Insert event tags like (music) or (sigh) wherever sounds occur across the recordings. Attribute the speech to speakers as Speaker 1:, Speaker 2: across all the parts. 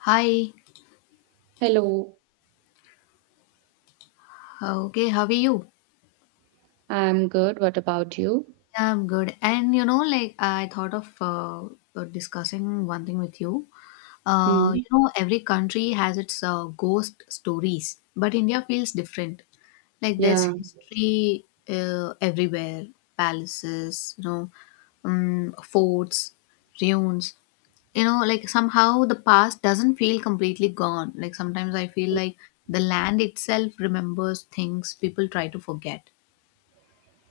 Speaker 1: Hi.
Speaker 2: Hello,
Speaker 1: Okay, how are you?
Speaker 2: I'm good. What about you?
Speaker 1: I'm good. And you know, like I thought of discussing one thing with you.
Speaker 2: Hmm.
Speaker 1: You know, every country has its ghost stories, but India feels different. Like there's
Speaker 2: Yeah,
Speaker 1: history everywhere, palaces, you know, forts, ruins. You know, like somehow the past doesn't feel completely gone. Like sometimes I feel like the land itself remembers things people try to forget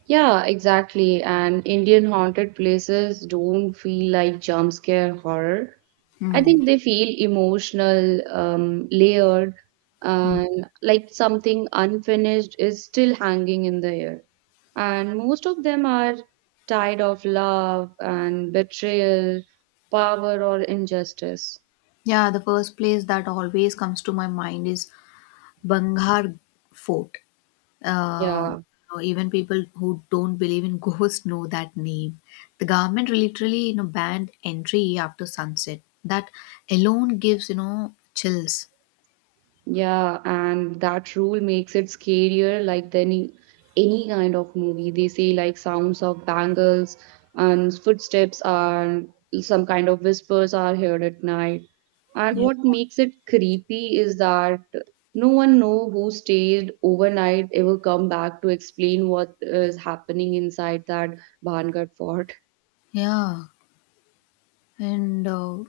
Speaker 2: yeah, exactly. And Indian haunted places don't feel like jump scare horror. I
Speaker 1: Hmm.
Speaker 2: think they feel emotional, layered,
Speaker 1: hmm.
Speaker 2: and like something unfinished is still hanging in the air. And most of them are tied of love and betrayal, power or injustice.
Speaker 1: Yeah, the first place that always comes to my mind is Banghar Fort.
Speaker 2: Yeah.
Speaker 1: You know, even people who don't believe in (laughs) ghosts know that name. The government literally, you know, banned entry after sunset. That alone gives, you know, chills.
Speaker 2: Yeah, and that rule makes it scarier like than any kind of movie. They say like sounds of bangles and footsteps and some kind of whispers are heard at night. And
Speaker 1: Yeah.
Speaker 2: what makes it creepy is that no one know who stayed overnight ever come back to explain what is happening inside that Bhangat fort.
Speaker 1: Yeah. And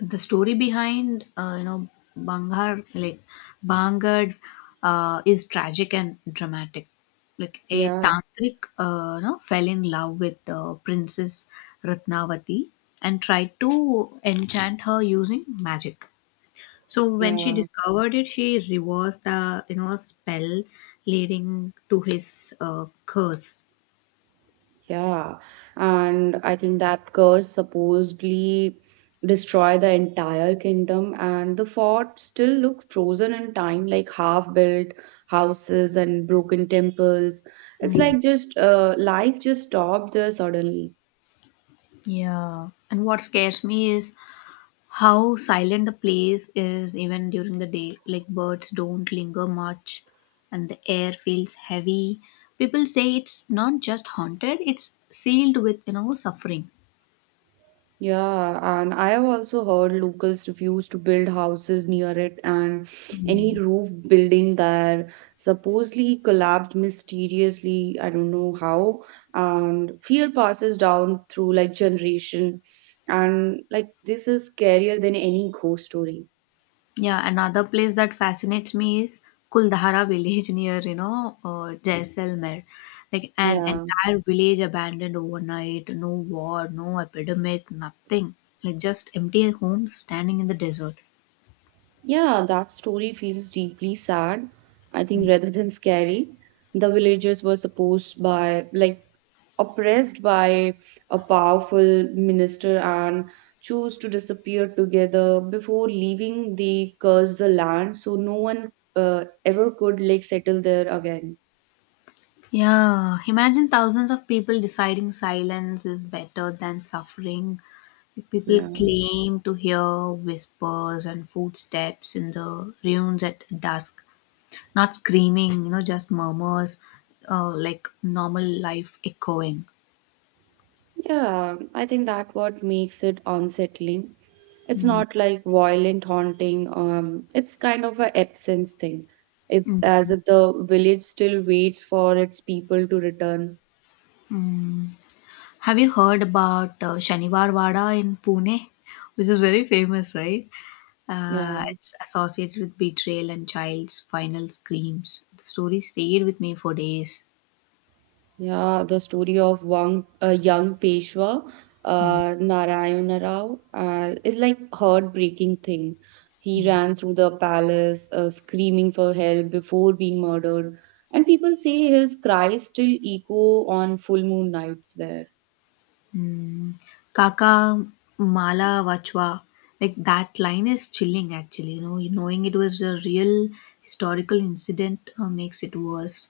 Speaker 1: the story behind you know Bangar like Bangad is tragic and dramatic. Like a
Speaker 2: Yeah,
Speaker 1: tantric you know, fell in love with Princess Ratnavati and tried to enchant her using magic. So when she
Speaker 2: yeah.
Speaker 1: discovered it, she reversed the you know spell, leading to his curse.
Speaker 2: Yeah, and I think that curse supposedly destroyed the entire kingdom, and the fort still looks frozen in time, like half-built houses and broken temples. It's like just life just stopped there suddenly.
Speaker 1: Yeah, and what scares me is how silent the place is even during the day, like birds don't linger much and the air feels heavy. People say it's not just haunted, it's sealed with you know suffering.
Speaker 2: Yeah, and I have also heard locals refuse to build houses near it, and any roof building that supposedly collapsed mysteriously, I don't know how, and fear passes down through like generation, and like this is scarier than any ghost story.
Speaker 1: Yeah, another place that fascinates me is Kuldhara village (laughs) near you know Jaisalmer. Like an
Speaker 2: Yeah.
Speaker 1: entire village abandoned overnight, no war, no epidemic, nothing, like just empty homes standing in the desert.
Speaker 2: Yeah, that story feels deeply sad, I think, rather than scary. The villagers were supposed by, like, oppressed by a powerful minister and chose to disappear together. Before leaving, they cursed the land, so no one ever could, like, settle there again.
Speaker 1: Yeah, imagine thousands of people deciding silence is better than suffering. People
Speaker 2: Yeah.
Speaker 1: claim to hear whispers and footsteps in the ruins at dusk, not screaming, you know, just murmurs, like normal life echoing.
Speaker 2: Yeah, I think that what makes it unsettling. It's
Speaker 1: Mm,
Speaker 2: not like violent haunting. It's kind of a absence thing. If
Speaker 1: mm.
Speaker 2: as if the village still waits for its people to return.
Speaker 1: Have you heard about Shaniwar Wada in Pune, which is very famous, right?
Speaker 2: Yeah.
Speaker 1: It's associated with betrayal and child's final screams. The story stayed with me for days.
Speaker 2: Yeah, the story of one a young Peshwa,
Speaker 1: Mm.
Speaker 2: Narayana Rao, is like heartbreaking thing. He ran through the palace, screaming for help before being murdered, and people say his cries still echo on full moon nights there.
Speaker 1: Kaka Mala Vachwa. Like that line is chilling actually, you know, knowing it was a real historical incident makes it worse.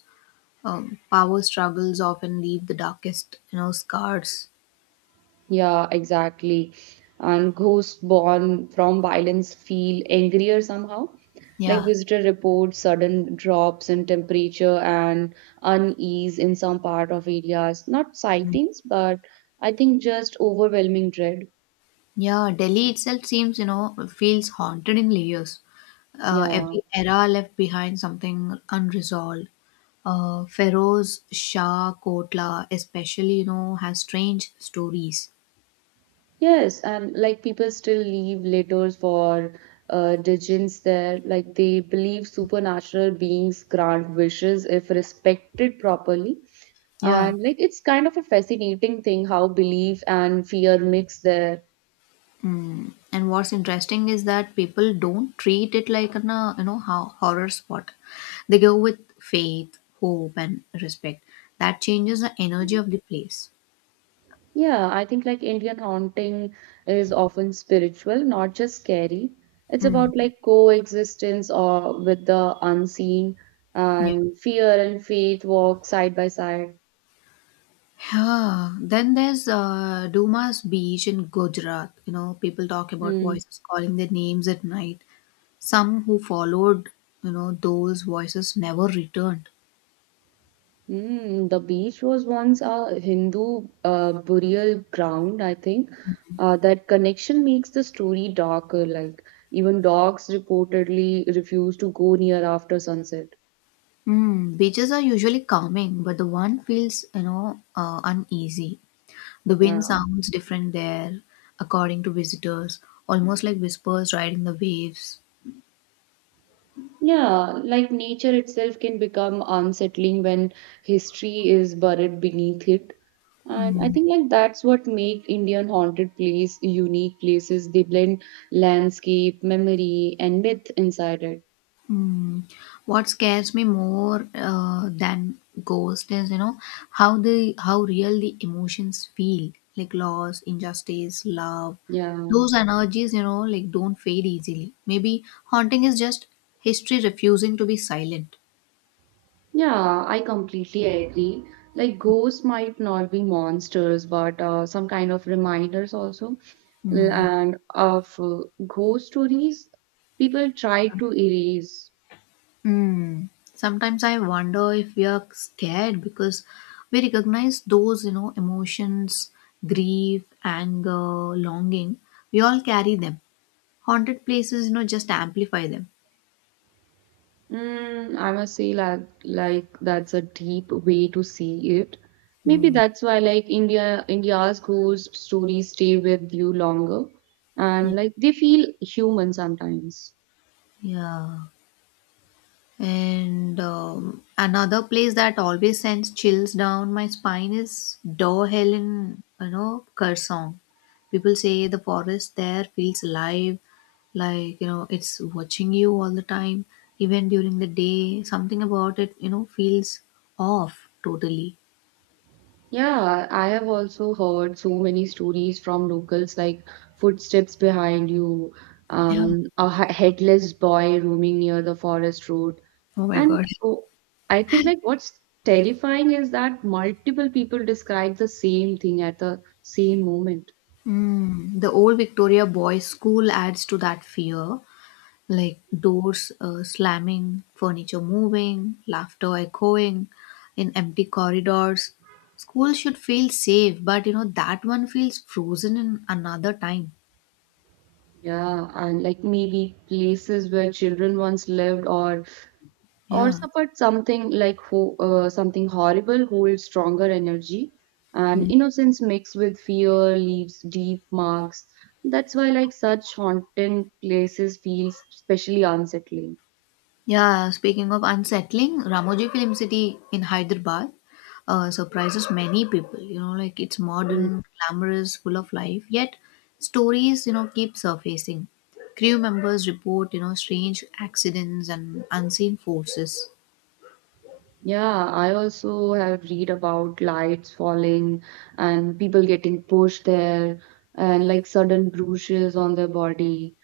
Speaker 1: Power struggles often leave the darkest, you know, scars.
Speaker 2: Yeah, exactly. And ghosts born from violence feel angrier somehow. Like
Speaker 1: Yeah.
Speaker 2: visitor reports sudden drops in temperature and unease in some part of areas. Not sightings, but I think just overwhelming dread.
Speaker 1: Yeah. Delhi itself seems, you know, feels haunted in layers.
Speaker 2: Yeah.
Speaker 1: Every era left behind something unresolved. Feroz Shah Kotla, especially, you know, has strange stories.
Speaker 2: Yes, and like people still leave letters for Dijins there. Like they believe supernatural beings grant wishes if respected properly.
Speaker 1: Yeah.
Speaker 2: And like it's kind of a fascinating thing how belief and fear mix there.
Speaker 1: Mm. And what's interesting is that people don't treat it like an you know horror spot. They go with faith, hope, and respect. That changes the energy of the place.
Speaker 2: Yeah, I think like Indian haunting is often spiritual, not just scary. It's
Speaker 1: Mm.
Speaker 2: about like coexistence or with the unseen,
Speaker 1: Yeah.
Speaker 2: and fear and faith walk side by side.
Speaker 1: Yeah. Then there's Dumas Beach in Gujarat. You know, people talk about
Speaker 2: Hmm.
Speaker 1: voices calling their names at night. Some who followed, you know, those voices never returned.
Speaker 2: The beach was once a Hindu burial ground, I think. That connection makes the story darker. Like, even dogs reportedly refuse to go near after sunset.
Speaker 1: Mm. Beaches are usually calming, but the one feels, you know, uneasy. The wind
Speaker 2: Yeah.
Speaker 1: sounds different there, according to visitors, almost like whispers riding the waves.
Speaker 2: Yeah, like nature itself can become unsettling when history is buried beneath it. And I
Speaker 1: Mm,
Speaker 2: think like that's what make Indian haunted place unique places. They blend landscape, memory, and myth inside it.
Speaker 1: mm. What scares me more than ghosts is, you know, how the how real the emotions feel, like loss, injustice, love.
Speaker 2: Yeah.
Speaker 1: Those energies, you know, like don't fade easily. Maybe haunting is just history refusing to be silent.
Speaker 2: Yeah, I completely agree. Like ghosts might not be monsters, but some kind of reminders also.
Speaker 1: Mm.
Speaker 2: And of ghost stories, people try to erase.
Speaker 1: Mm. Sometimes I wonder if we are scared because we recognize those, you know, emotions, grief, anger, longing. We all carry them. Haunted places, you know, just amplify them.
Speaker 2: I must say, like, that's a deep way to see it. Maybe
Speaker 1: Mm.
Speaker 2: that's why, like India's ghost stories stay with you longer,
Speaker 1: Yeah.
Speaker 2: and like they feel human sometimes.
Speaker 1: Yeah. And another place that always sends chills down my spine is Door Hill in, you know, Kursong. People say the forest there feels alive, like, you know, it's watching you all the time, even during the day. Something about it, you know, feels off totally.
Speaker 2: Yeah, I have also heard so many stories from locals like footsteps behind you,
Speaker 1: Yeah.
Speaker 2: a headless boy roaming near the forest road.
Speaker 1: Oh my
Speaker 2: And
Speaker 1: God.
Speaker 2: oh, I think like what's terrifying is that multiple people describe the same thing at the same moment.
Speaker 1: Mm, the old Victoria Boys School adds to that fear. Like doors slamming, furniture moving, laughter echoing in empty corridors. School should feel safe, but you know that one feels frozen in another time.
Speaker 2: Yeah, and like maybe places where children once lived or
Speaker 1: Yeah.
Speaker 2: suffered something like something horrible holds stronger energy and
Speaker 1: Mm.
Speaker 2: innocence mixed with fear leaves deep marks. That's why like such haunting places feels especially unsettling.
Speaker 1: Yeah, speaking of unsettling, Ramoji Film City in Hyderabad surprises many people. You know, like it's modern, glamorous, full of life, yet stories, you know, keep surfacing. Crew members report, you know, strange accidents and unseen forces.
Speaker 2: Yeah, I also have read about lights falling and people getting pushed there and like sudden bruises on their body.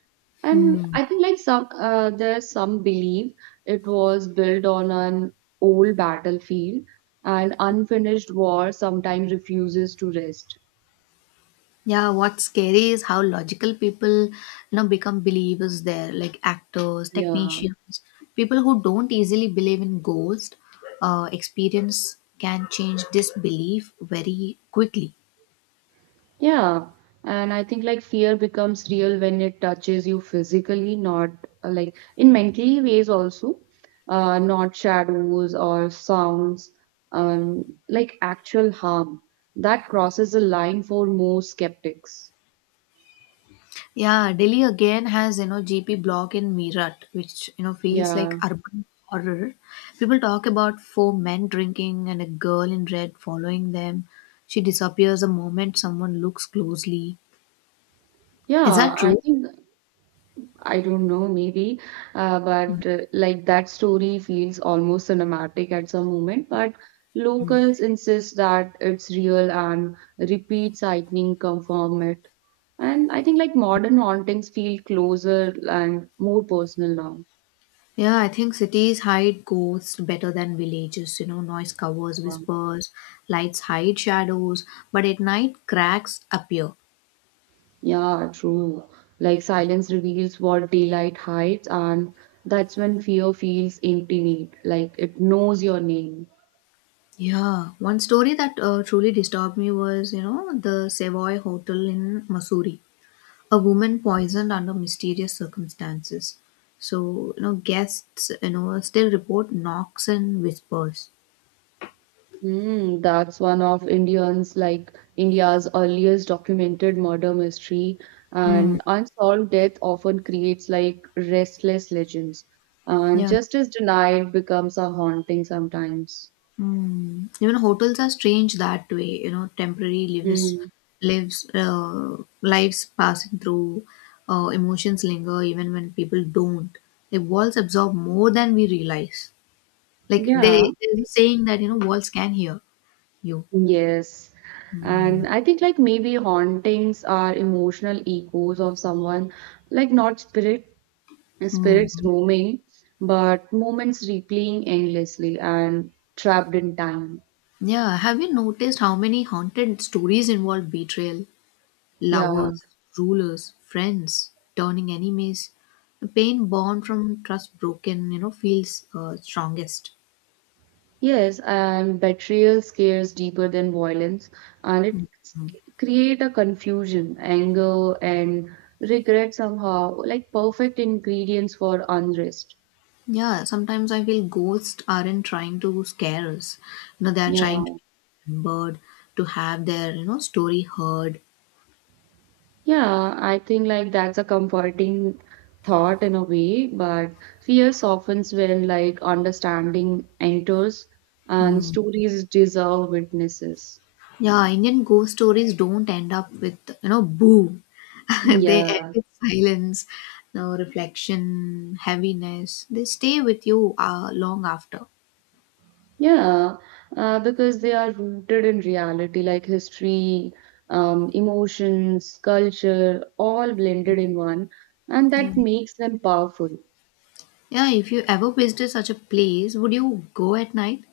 Speaker 2: And
Speaker 1: Mm.
Speaker 2: I think like some there's some belief it was built on an old battlefield and unfinished war sometimes refuses to rest.
Speaker 1: Yeah, what's scary is how logical people, you know, become believers there, like actors,
Speaker 2: Yeah.
Speaker 1: technicians, people who don't easily believe in ghosts. Experience can change this belief very quickly.
Speaker 2: Yeah, and I think like fear becomes real when it touches you physically, not like in mentally ways also, not shadows or sounds, like actual harm. That crosses a line for most skeptics.
Speaker 1: Yeah, Delhi again has you know GP block in Meerut, which you know feels like
Speaker 2: Yeah,
Speaker 1: urban horror. People talk about four men drinking and a girl in red following them. She disappears the moment someone looks closely. Is
Speaker 2: yeah,
Speaker 1: that
Speaker 2: I
Speaker 1: true?
Speaker 2: think I don't know, maybe, but like that story feels almost cinematic at some moment. But
Speaker 1: Hmm.
Speaker 2: locals insist that it's real and repeat sightings confirm it. And I think like modern hauntings feel closer and more personal now.
Speaker 1: Yeah, I think cities hide ghosts better than villages. You know, noise covers
Speaker 2: Um,
Speaker 1: whispers, lights hide shadows, but at night cracks appear.
Speaker 2: Yeah, true. Like silence reveals what daylight hides, and that's when fear feels intimate, like it knows your name.
Speaker 1: Yeah, one story that truly disturbed me was, you know, the Savoy Hotel in Missouri. A woman poisoned under mysterious circumstances. So, you know, guests, you know, still report knocks and whispers.
Speaker 2: That's one of Indians like India's earliest documented murder mystery,
Speaker 1: Mm.
Speaker 2: and unsolved death often creates like restless legends, and
Speaker 1: Yeah.
Speaker 2: justice denied becomes a haunting sometimes.
Speaker 1: Mm. Even hotels are strange that way, you know, temporary
Speaker 2: Mm,
Speaker 1: lives, uh, lives passing through, emotions linger even when people don't. Like walls absorb more than we realize. Like
Speaker 2: yeah,
Speaker 1: they, there's a saying that, you know, walls can hear you.
Speaker 2: yes.
Speaker 1: Mm.
Speaker 2: And I think like maybe hauntings are emotional echoes of someone, like not spirits
Speaker 1: Mm.
Speaker 2: roaming, but moments replaying endlessly and trapped in time.
Speaker 1: Yeah. Have you noticed how many haunted stories involve betrayal?
Speaker 2: Yeah.
Speaker 1: Lovers, rulers, friends, turning enemies. The pain born from trust broken, you know, feels strongest.
Speaker 2: Yes, and betrayal scares deeper than violence, and it create a confusion, anger, and regret somehow, like perfect ingredients for unrest.
Speaker 1: Yeah, sometimes I feel ghosts aren't trying to scare us. You know, they are
Speaker 2: Yeah,
Speaker 1: trying to be remembered, to have their, you know, story heard.
Speaker 2: yeah, I think like that's a comforting thought in a way, but fear softens when like understanding enters, and
Speaker 1: Hmm.
Speaker 2: stories deserve witnesses.
Speaker 1: Yeah, Indian ghost stories don't end up with, you know, boo. (laughs) They end
Speaker 2: Yeah.
Speaker 1: with silence, no reflection, heaviness. They stay with you long after.
Speaker 2: Yeah, because they are rooted in reality, like history, emotions, culture, all blended in one, and
Speaker 1: Yeah.
Speaker 2: that makes them powerful.
Speaker 1: Yeah, if you ever visited such a place, would you go at night,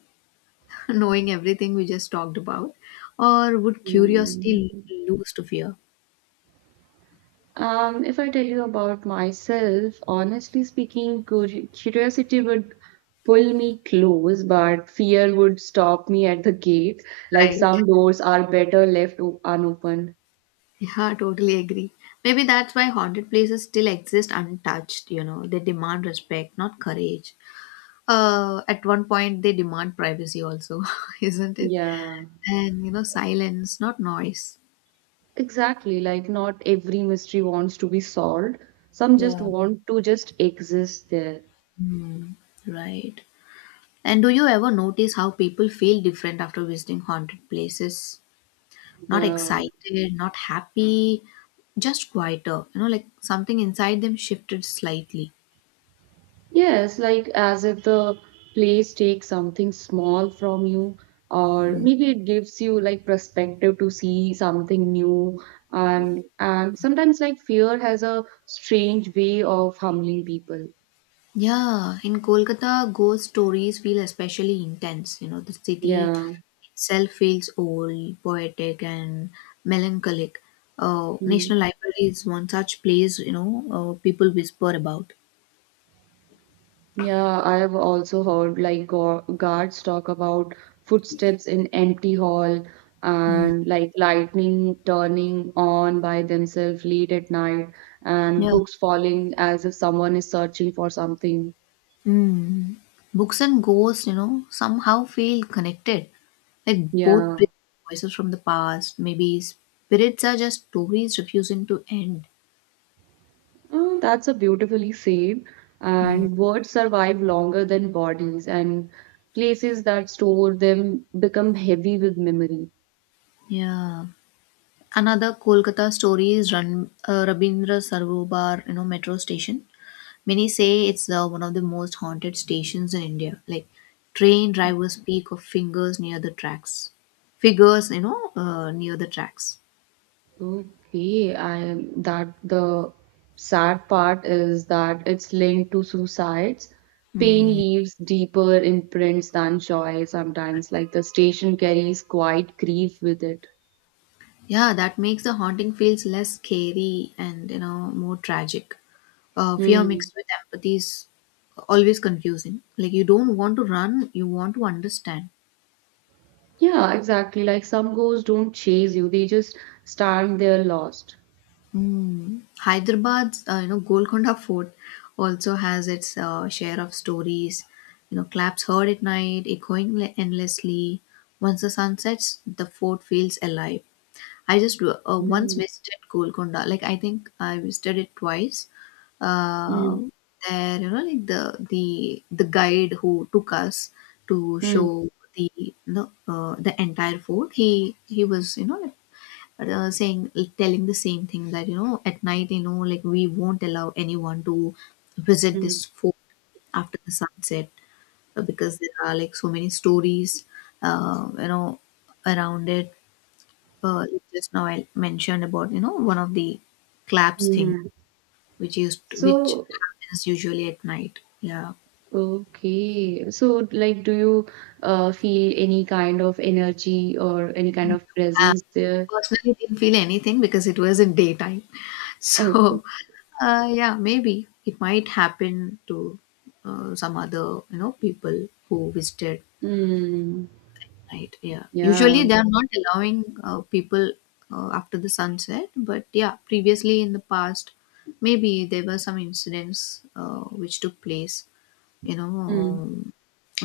Speaker 1: (laughs) knowing everything we just talked about? Or would
Speaker 2: Um,
Speaker 1: curiosity lose to fear?
Speaker 2: if I tell you about myself, honestly speaking, curiosity would pull me close, but fear would stop me at the gate. Like
Speaker 1: Right.
Speaker 2: some doors are better left unopened.
Speaker 1: Yeah, totally agree. Maybe that's why haunted places still exist untouched, you know. They demand respect, not courage. At one point, they demand privacy also, (laughs) isn't it?
Speaker 2: Yeah.
Speaker 1: And, you know, silence, not noise.
Speaker 2: Exactly, like not every mystery wants to be solved. Some just
Speaker 1: Yeah.
Speaker 2: want to just exist there.
Speaker 1: Hmm, right. And do you ever notice how people feel different after visiting haunted places? Not
Speaker 2: Yeah.
Speaker 1: excited, not happy, just quieter. You know, like something inside them shifted slightly.
Speaker 2: Yes, like as if the place takes something small from you, or maybe it gives you like perspective to see something new. And sometimes like fear has a strange way of humbling people.
Speaker 1: Yeah, in Kolkata, ghost stories feel especially intense. You know, the city
Speaker 2: Yeah.
Speaker 1: itself feels old, poetic, and melancholic.
Speaker 2: Hmm.
Speaker 1: National Library is one such place, you know, people whisper about.
Speaker 2: Yeah, I have also heard like go guards talk about footsteps in empty hall
Speaker 1: Mm.
Speaker 2: and like lightning turning on by themselves late at night and
Speaker 1: Yeah.
Speaker 2: books falling as if someone is searching for something.
Speaker 1: Hmm. Books and ghosts, you know, somehow feel connected. Like both
Speaker 2: Yeah,
Speaker 1: bring voices from the past. Maybe spirits are just stories refusing to end.
Speaker 2: That's a beautifully said. And words survive longer than bodies, and places that store them become heavy with memory.
Speaker 1: Yeah. Another Kolkata story is Rabindra Sarovar, you know, metro station. Many say it's the, one of the most haunted stations in India. Like train drivers speak of fingers near the tracks. Figures, you know, near the tracks.
Speaker 2: Okay, I that the sad part is that it's linked to suicides. Pain
Speaker 1: Hmm.
Speaker 2: leaves deeper imprints than joy sometimes, like the station carries quite grief with it.
Speaker 1: Yeah, that makes the haunting feels less scary and you know more tragic. Fear
Speaker 2: Hmm.
Speaker 1: mixed with empathy is always confusing. Like you don't want to run, you want to understand.
Speaker 2: Yeah, exactly. Like some ghosts don't chase you, they just stand there lost.
Speaker 1: Hmm. Hyderabad's you know Golconda (laughs) Fort also has its share of stories. You know, claps heard at night, echoing endlessly. Once the sun sets, the fort feels alive. I just once
Speaker 2: Mm,
Speaker 1: visited Golconda. Like I think I visited it twice. Uh,
Speaker 2: mm,
Speaker 1: there, you know, like the guide who took us to
Speaker 2: mm,
Speaker 1: show the the entire fort. He was you know like, saying telling the same thing that you know at night you know like we won't allow anyone to visit this
Speaker 2: mm,
Speaker 1: fort after the sunset because there are like so many stories you know around it, like just now I mentioned about you know one of the claps thing
Speaker 2: mhm.
Speaker 1: which used which
Speaker 2: So,
Speaker 1: happens usually at night. Yeah,
Speaker 2: okay. So, like, do you feel any kind of energy or any kind of
Speaker 1: uh,
Speaker 2: presence there?
Speaker 1: personally didn't feel anything because it was in daytime. (laughs)
Speaker 2: Okay.
Speaker 1: So yeah, maybe it might happen to some other you know people who visited
Speaker 2: Hmm.
Speaker 1: night. Yeah,
Speaker 2: Yeah.
Speaker 1: usually they are not allowing people after the sunset, but yeah, previously in the past maybe there were some incidents which took place you know,
Speaker 2: Hmm.
Speaker 1: um,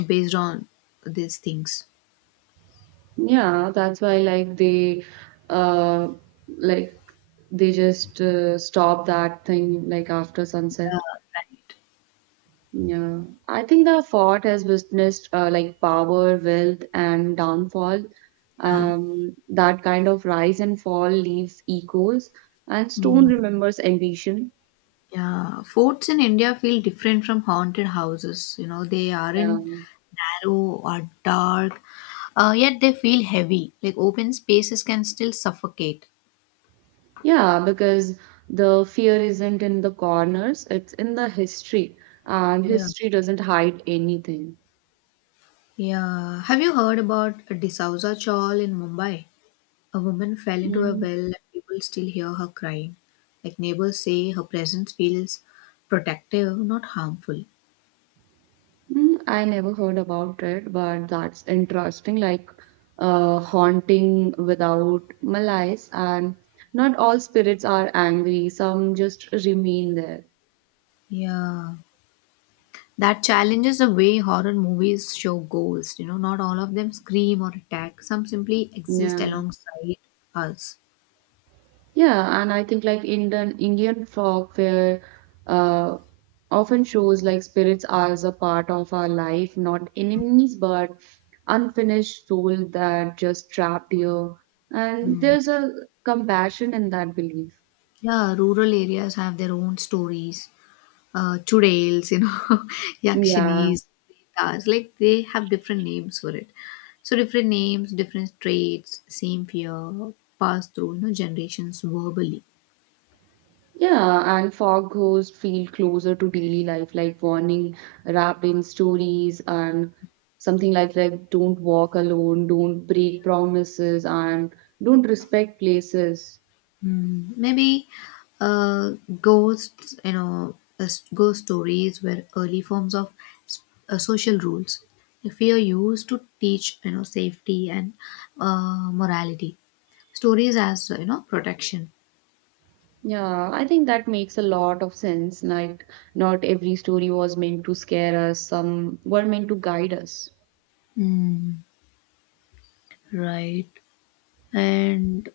Speaker 1: based on these things.
Speaker 2: Yeah. That's why, like, uh, like, they just stop that thing, like, after
Speaker 1: Yeah,
Speaker 2: sunset.
Speaker 1: right.
Speaker 2: Yeah, I think the fort has witnessed like power, wealth, and downfall.
Speaker 1: Yeah.
Speaker 2: That kind of rise and fall leaves echoes, and stone
Speaker 1: Mm,
Speaker 2: remembers ambition.
Speaker 1: yeah. Forts in India feel different from haunted houses. You know, they
Speaker 2: Yeah,
Speaker 1: aren't narrow or dark, yet they feel heavy. Like open spaces can still suffocate.
Speaker 2: yeah, because the fear isn't in the corners; it's in the history, and
Speaker 1: Yeah.
Speaker 2: history doesn't hide anything.
Speaker 1: Yeah. Have you heard about Disauza Chawl in Mumbai? A woman fell into a
Speaker 2: Mm.
Speaker 1: well and people still hear her crying. Like neighbors say her presence feels protective, not harmful.
Speaker 2: I never heard about it, but that's interesting. Like haunting without malice, and not all spirits are angry. Some just remain there.
Speaker 1: Yeah, that challenges the way horror movies show ghosts. You know, not all of them scream or attack, some simply exist
Speaker 2: Yeah,
Speaker 1: alongside us.
Speaker 2: yeah, and I think like Indian folklore uh, often shows like spirits as a part of our life, not enemies, but unfinished soul that just trapped you. And there's a compassion in that belief.
Speaker 1: Yeah, rural areas have their own stories. Chudails, you know, (laughs)
Speaker 2: Yeah.
Speaker 1: yakshinis, pretas, like they have different names for it. So, different names, different traits, same fear, passed through, you know, generations verbally.
Speaker 2: Yeah, and fog ghosts feel closer to daily life, like warning wrapped in stories and something like don't walk alone, don't break promises, and don't respect places.
Speaker 1: Hmm. Maybe uh, ghosts, you know, as ghost stories were early forms of s- social rules. Fear used to teach, you know, safety and morality. Stories as, you know, protection.
Speaker 2: Yeah, I think that makes a lot of sense. Like, not every story was meant to scare us, some were meant to guide us.
Speaker 1: Mm, right. And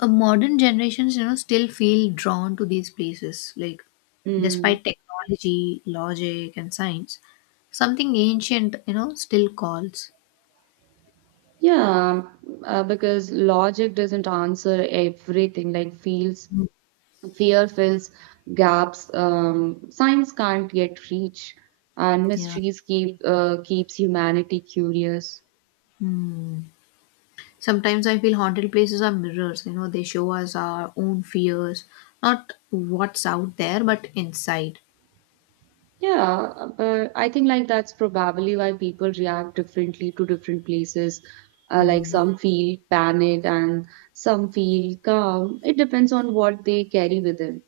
Speaker 1: modern generations, you know, still feel drawn to these places. Like,
Speaker 2: Mm.
Speaker 1: despite technology, logic, and science, something ancient, you know, still calls.
Speaker 2: Yeah, because logic doesn't answer everything, like feels
Speaker 1: Mm.
Speaker 2: Fear fills gaps science can't yet reach, and
Speaker 1: Yeah.
Speaker 2: mysteries keeps humanity curious.
Speaker 1: Hmm. Sometimes I feel haunted places are mirrors, you know, they show us our own fears, not what's out there, but inside.
Speaker 2: Yeah, but I think like that's probably why people react differently to different places. Like some feel panic and some feel calm. It depends on what they carry within.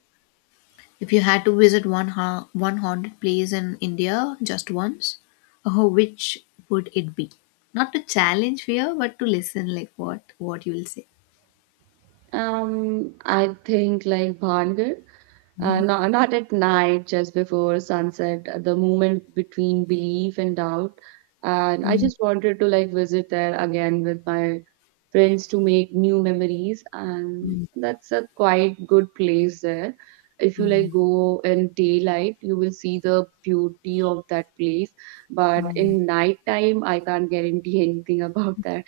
Speaker 1: If you had to visit one haunted place in India just once, oh, which would it be? Not to challenge fear, but to listen, like what you will say.
Speaker 2: I think like Bhangar,
Speaker 1: Mhm.
Speaker 2: not at night, just before sunset, the moment between belief and doubt. And I
Speaker 1: Mm.
Speaker 2: just wanted to like visit there again with my friends to make new memories, and that's a quite good place there. If you like
Speaker 1: Mm.
Speaker 2: go in daylight, you will see the beauty of that place. But in nighttime, I can't guarantee (laughs) anything about that.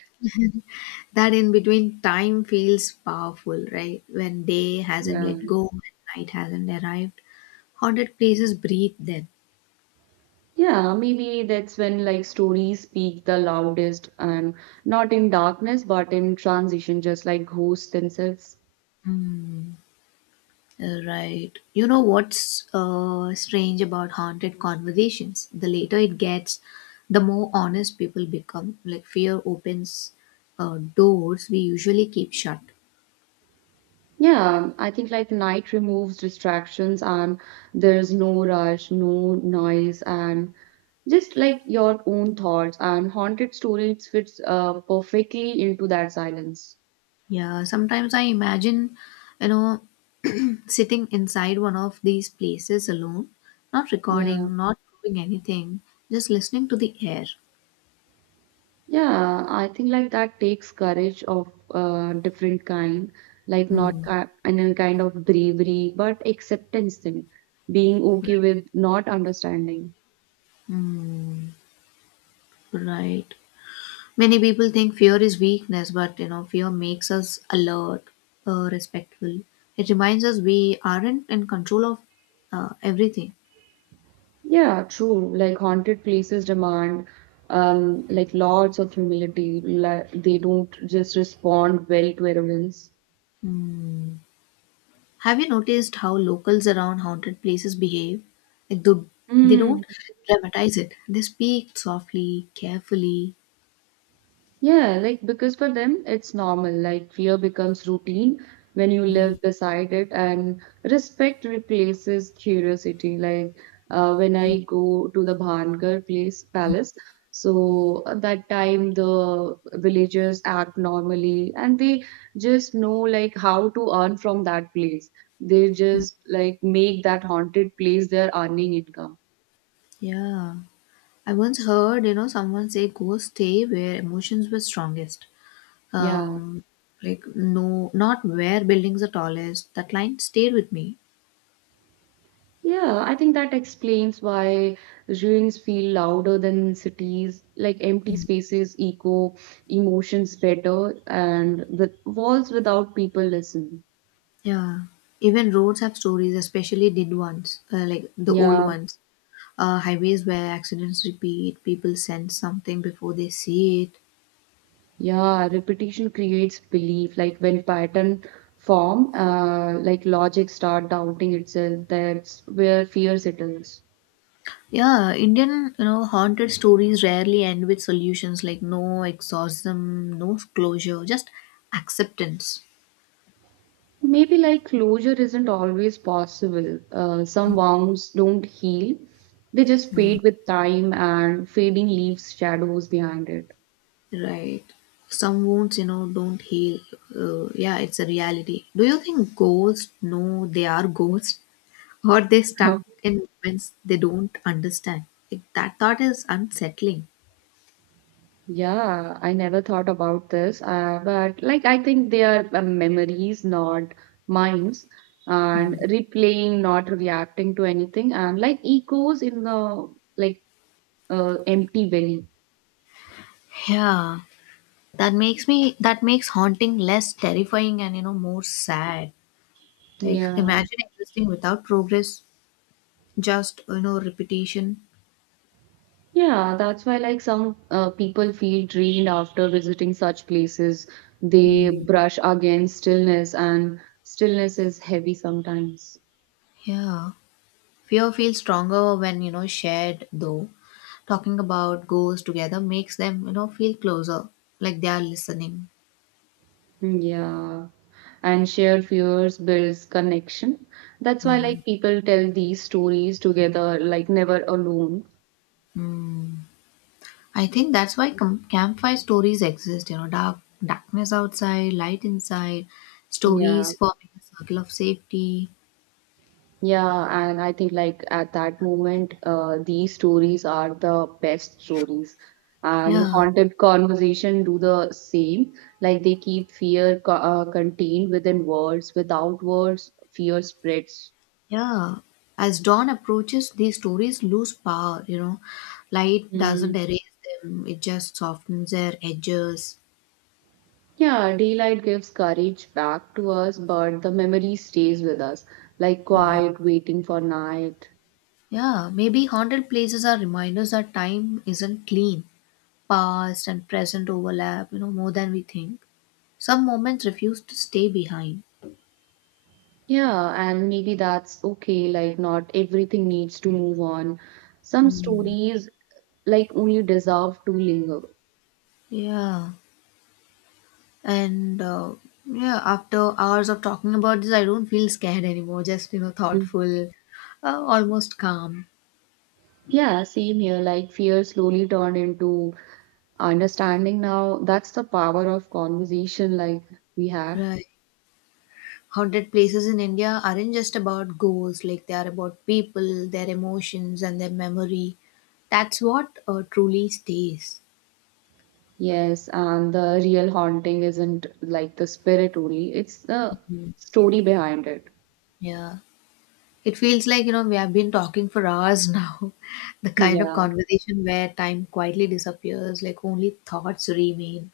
Speaker 1: That in between time feels powerful, right? When day hasn't
Speaker 2: Yeah.
Speaker 1: let go, when night hasn't arrived, haunted places breathe then.
Speaker 2: Yeah, maybe that's when like stories speak the loudest and not in darkness but in transition, just like ghosts themselves.
Speaker 1: Right. You know what's strange about haunted conversations? The later it gets, the more honest people become. Like fear opens doors we usually keep shut.
Speaker 2: Yeah, I think like night removes distractions and there's no rush, no noise, and just like your own thoughts and haunted stories fits perfectly into that silence.
Speaker 1: Yeah, sometimes I imagine, you know, sitting inside one of these places alone, not
Speaker 2: Yeah.
Speaker 1: recording, not doing anything, just listening to the air.
Speaker 2: Yeah, I think like that takes courage of different kind, like not
Speaker 1: Hmm.
Speaker 2: and a kind of bravery, but acceptance thing, being okay with not understanding.
Speaker 1: Hmm. Right. Many people think fear is weakness, but you know, fear makes us alert, respectful. It reminds us we aren't in control of everything.
Speaker 2: Yeah, true. Like haunted places demand like lots of humility. Like they don't just respond well to arrogance.
Speaker 1: Hmm. Have you noticed how locals around haunted places behave? Like, they don't dramatize it. They speak softly, carefully.
Speaker 2: Yeah, like because for them it's normal. Like fear becomes routine when you live beside it, and respect replaces curiosity. Like when I go to the Bhangar place palace, so at that time the villagers act normally, and they just know like how to earn from that place. They just like make that haunted place their earning income.
Speaker 1: Yeah. I once heard, you know, someone say ghosts stay where emotions were strongest.
Speaker 2: Yeah.
Speaker 1: Um, like no, not where buildings are tallest. That line stayed with me.
Speaker 2: Yeah, I think that explains why ruins feel louder than cities, like empty spaces echo emotions better, and the walls without people listen.
Speaker 1: Yeah, even roads have stories, especially did ones, like the old
Speaker 2: Yeah,
Speaker 1: ones. Highways where accidents repeat, people sense something before they see it.
Speaker 2: yeah, repetition creates belief. Like when pattern form, like logic start doubting itself, that's where fear settles.
Speaker 1: Yeah, Indian, you know, haunted stories rarely end with solutions like no exorcism, no closure, just acceptance.
Speaker 2: Maybe like closure isn't always possible. Some wounds don't heal, they just fade with time and fading leaves shadows behind it.
Speaker 1: Right. Some wounds, you know, don't heal. Yeah, it's a reality. Do you think ghosts know they are ghosts, or they stuck
Speaker 2: (laughs)
Speaker 1: in moments they don't understand? Like, that thought is unsettling.
Speaker 2: Yeah, I never thought about this, but like I think they are memories, not minds, and replaying, not reacting to anything, and like echoes in the like empty valley.
Speaker 1: Yeah, that makes haunting less terrifying and you know more sad. Like
Speaker 2: Yeah.
Speaker 1: imagine existing without progress, just you know repetition.
Speaker 2: Yeah, that's why like some people feel drained after visiting such places. They
Speaker 1: Hmm.
Speaker 2: brush against stillness, and stillness is heavy sometimes.
Speaker 1: Yeah, fear feels stronger when you know shared though. Talking about ghosts together makes them you know feel closer, like they are listening.
Speaker 2: Mm, yeah, and shared fears builds connection. That's why
Speaker 1: Hmm.
Speaker 2: like people tell these stories together, like never alone.
Speaker 1: I think that's why campfire stories exist. You know, darkness outside, light inside,
Speaker 2: Yeah.
Speaker 1: stories forming a circle of safety.
Speaker 2: Yeah, and I think like at that moment, these stories are the best stories. And
Speaker 1: Yeah,
Speaker 2: haunted conversation do the same. Like they keep fear co contained within words. Without words, fear spreads.
Speaker 1: yeah. As dawn approaches, these stories lose power. You know, light doesn't
Speaker 2: Mm.
Speaker 1: erase them; it just softens their edges.
Speaker 2: Yeah, daylight gives courage back to us, but the memory stays with us, like quiet, waiting for night.
Speaker 1: Yeah, maybe haunted places are reminders that time isn't clean. Past and present overlap, you know, more than we think. Some moments refuse to stay behind.
Speaker 2: Yeah, and maybe that's okay. Like, not everything needs to move on. Some stories, like, only deserve to linger.
Speaker 1: Yeah. And Yeah, after hours of talking about this, I don't feel scared anymore. Just you know,
Speaker 2: Mm.
Speaker 1: thoughtful, almost calm.
Speaker 2: Yeah, same here. Like, fear slowly turned into understanding now. That's the power of conversation, like, we have.
Speaker 1: Right. Haunted places in India aren't just about ghosts. Like they are about people, their emotions, and their memory. That's what truly stays.
Speaker 2: Yes, and the real haunting isn't like the spirit only, it's the
Speaker 1: Mm.
Speaker 2: story behind it.
Speaker 1: Yeah. It feels like, you know, we have been talking for hours now. (laughs) The
Speaker 2: (laughs)
Speaker 1: kind of
Speaker 2: Yeah.
Speaker 1: conversation where time quietly disappears, like only thoughts remain.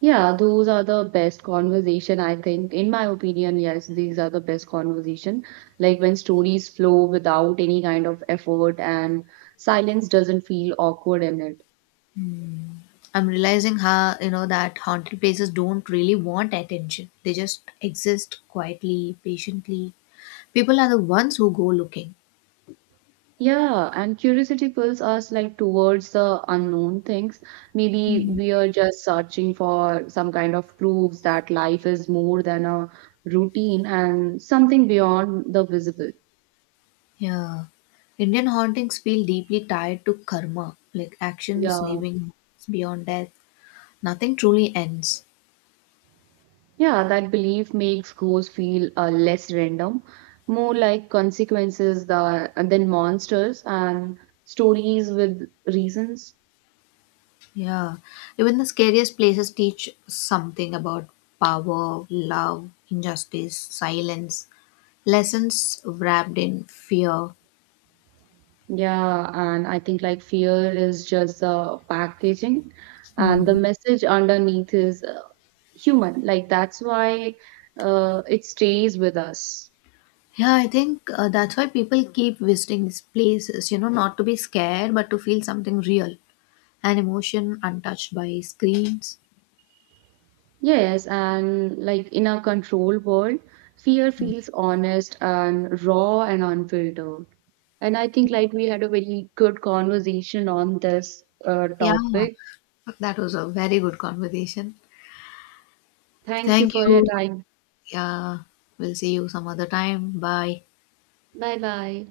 Speaker 2: Yeah, those are the best conversation, I think. In my opinion, yes, these are the best conversation. Like when stories flow without any kind of effort and silence doesn't feel awkward in it.
Speaker 1: I'm realizing how you know that haunted places don't really want attention. They just exist quietly, patiently. People are the ones who go looking.
Speaker 2: Yeah, and curiosity pulls us like towards the unknown things. Maybe
Speaker 1: Mm.
Speaker 2: we are just searching for some kind of proofs that life is more than a routine and something beyond the visible.
Speaker 1: Yeah. Indian hauntings feel deeply tied to karma, like actions
Speaker 2: Yeah.
Speaker 1: leaving beyond death. Nothing truly ends.
Speaker 2: Yeah, that belief makes goals feel less random, more like consequences than monsters and stories with reasons.
Speaker 1: Yeah. Even the scariest places teach something about power, love, injustice, silence, lessons wrapped in fear.
Speaker 2: Yeah, and I think like fear is just the packaging, and the
Speaker 1: Hmm.
Speaker 2: message underneath is human. Like that's why it stays with us.
Speaker 1: Yeah, I think that's why people keep visiting these places, you know, not to be scared, but to feel something real, an emotion untouched by screens.
Speaker 2: Yes, and like in a control world, fear feels honest and raw and unfiltered. And I think like we had a very good conversation on this
Speaker 1: Yeah,
Speaker 2: topic.
Speaker 1: that was a very good conversation.
Speaker 2: Thank you
Speaker 1: Thank
Speaker 2: for your
Speaker 1: you.
Speaker 2: time.
Speaker 1: Yeah, we'll see you some other time. Bye.
Speaker 2: Bye bye.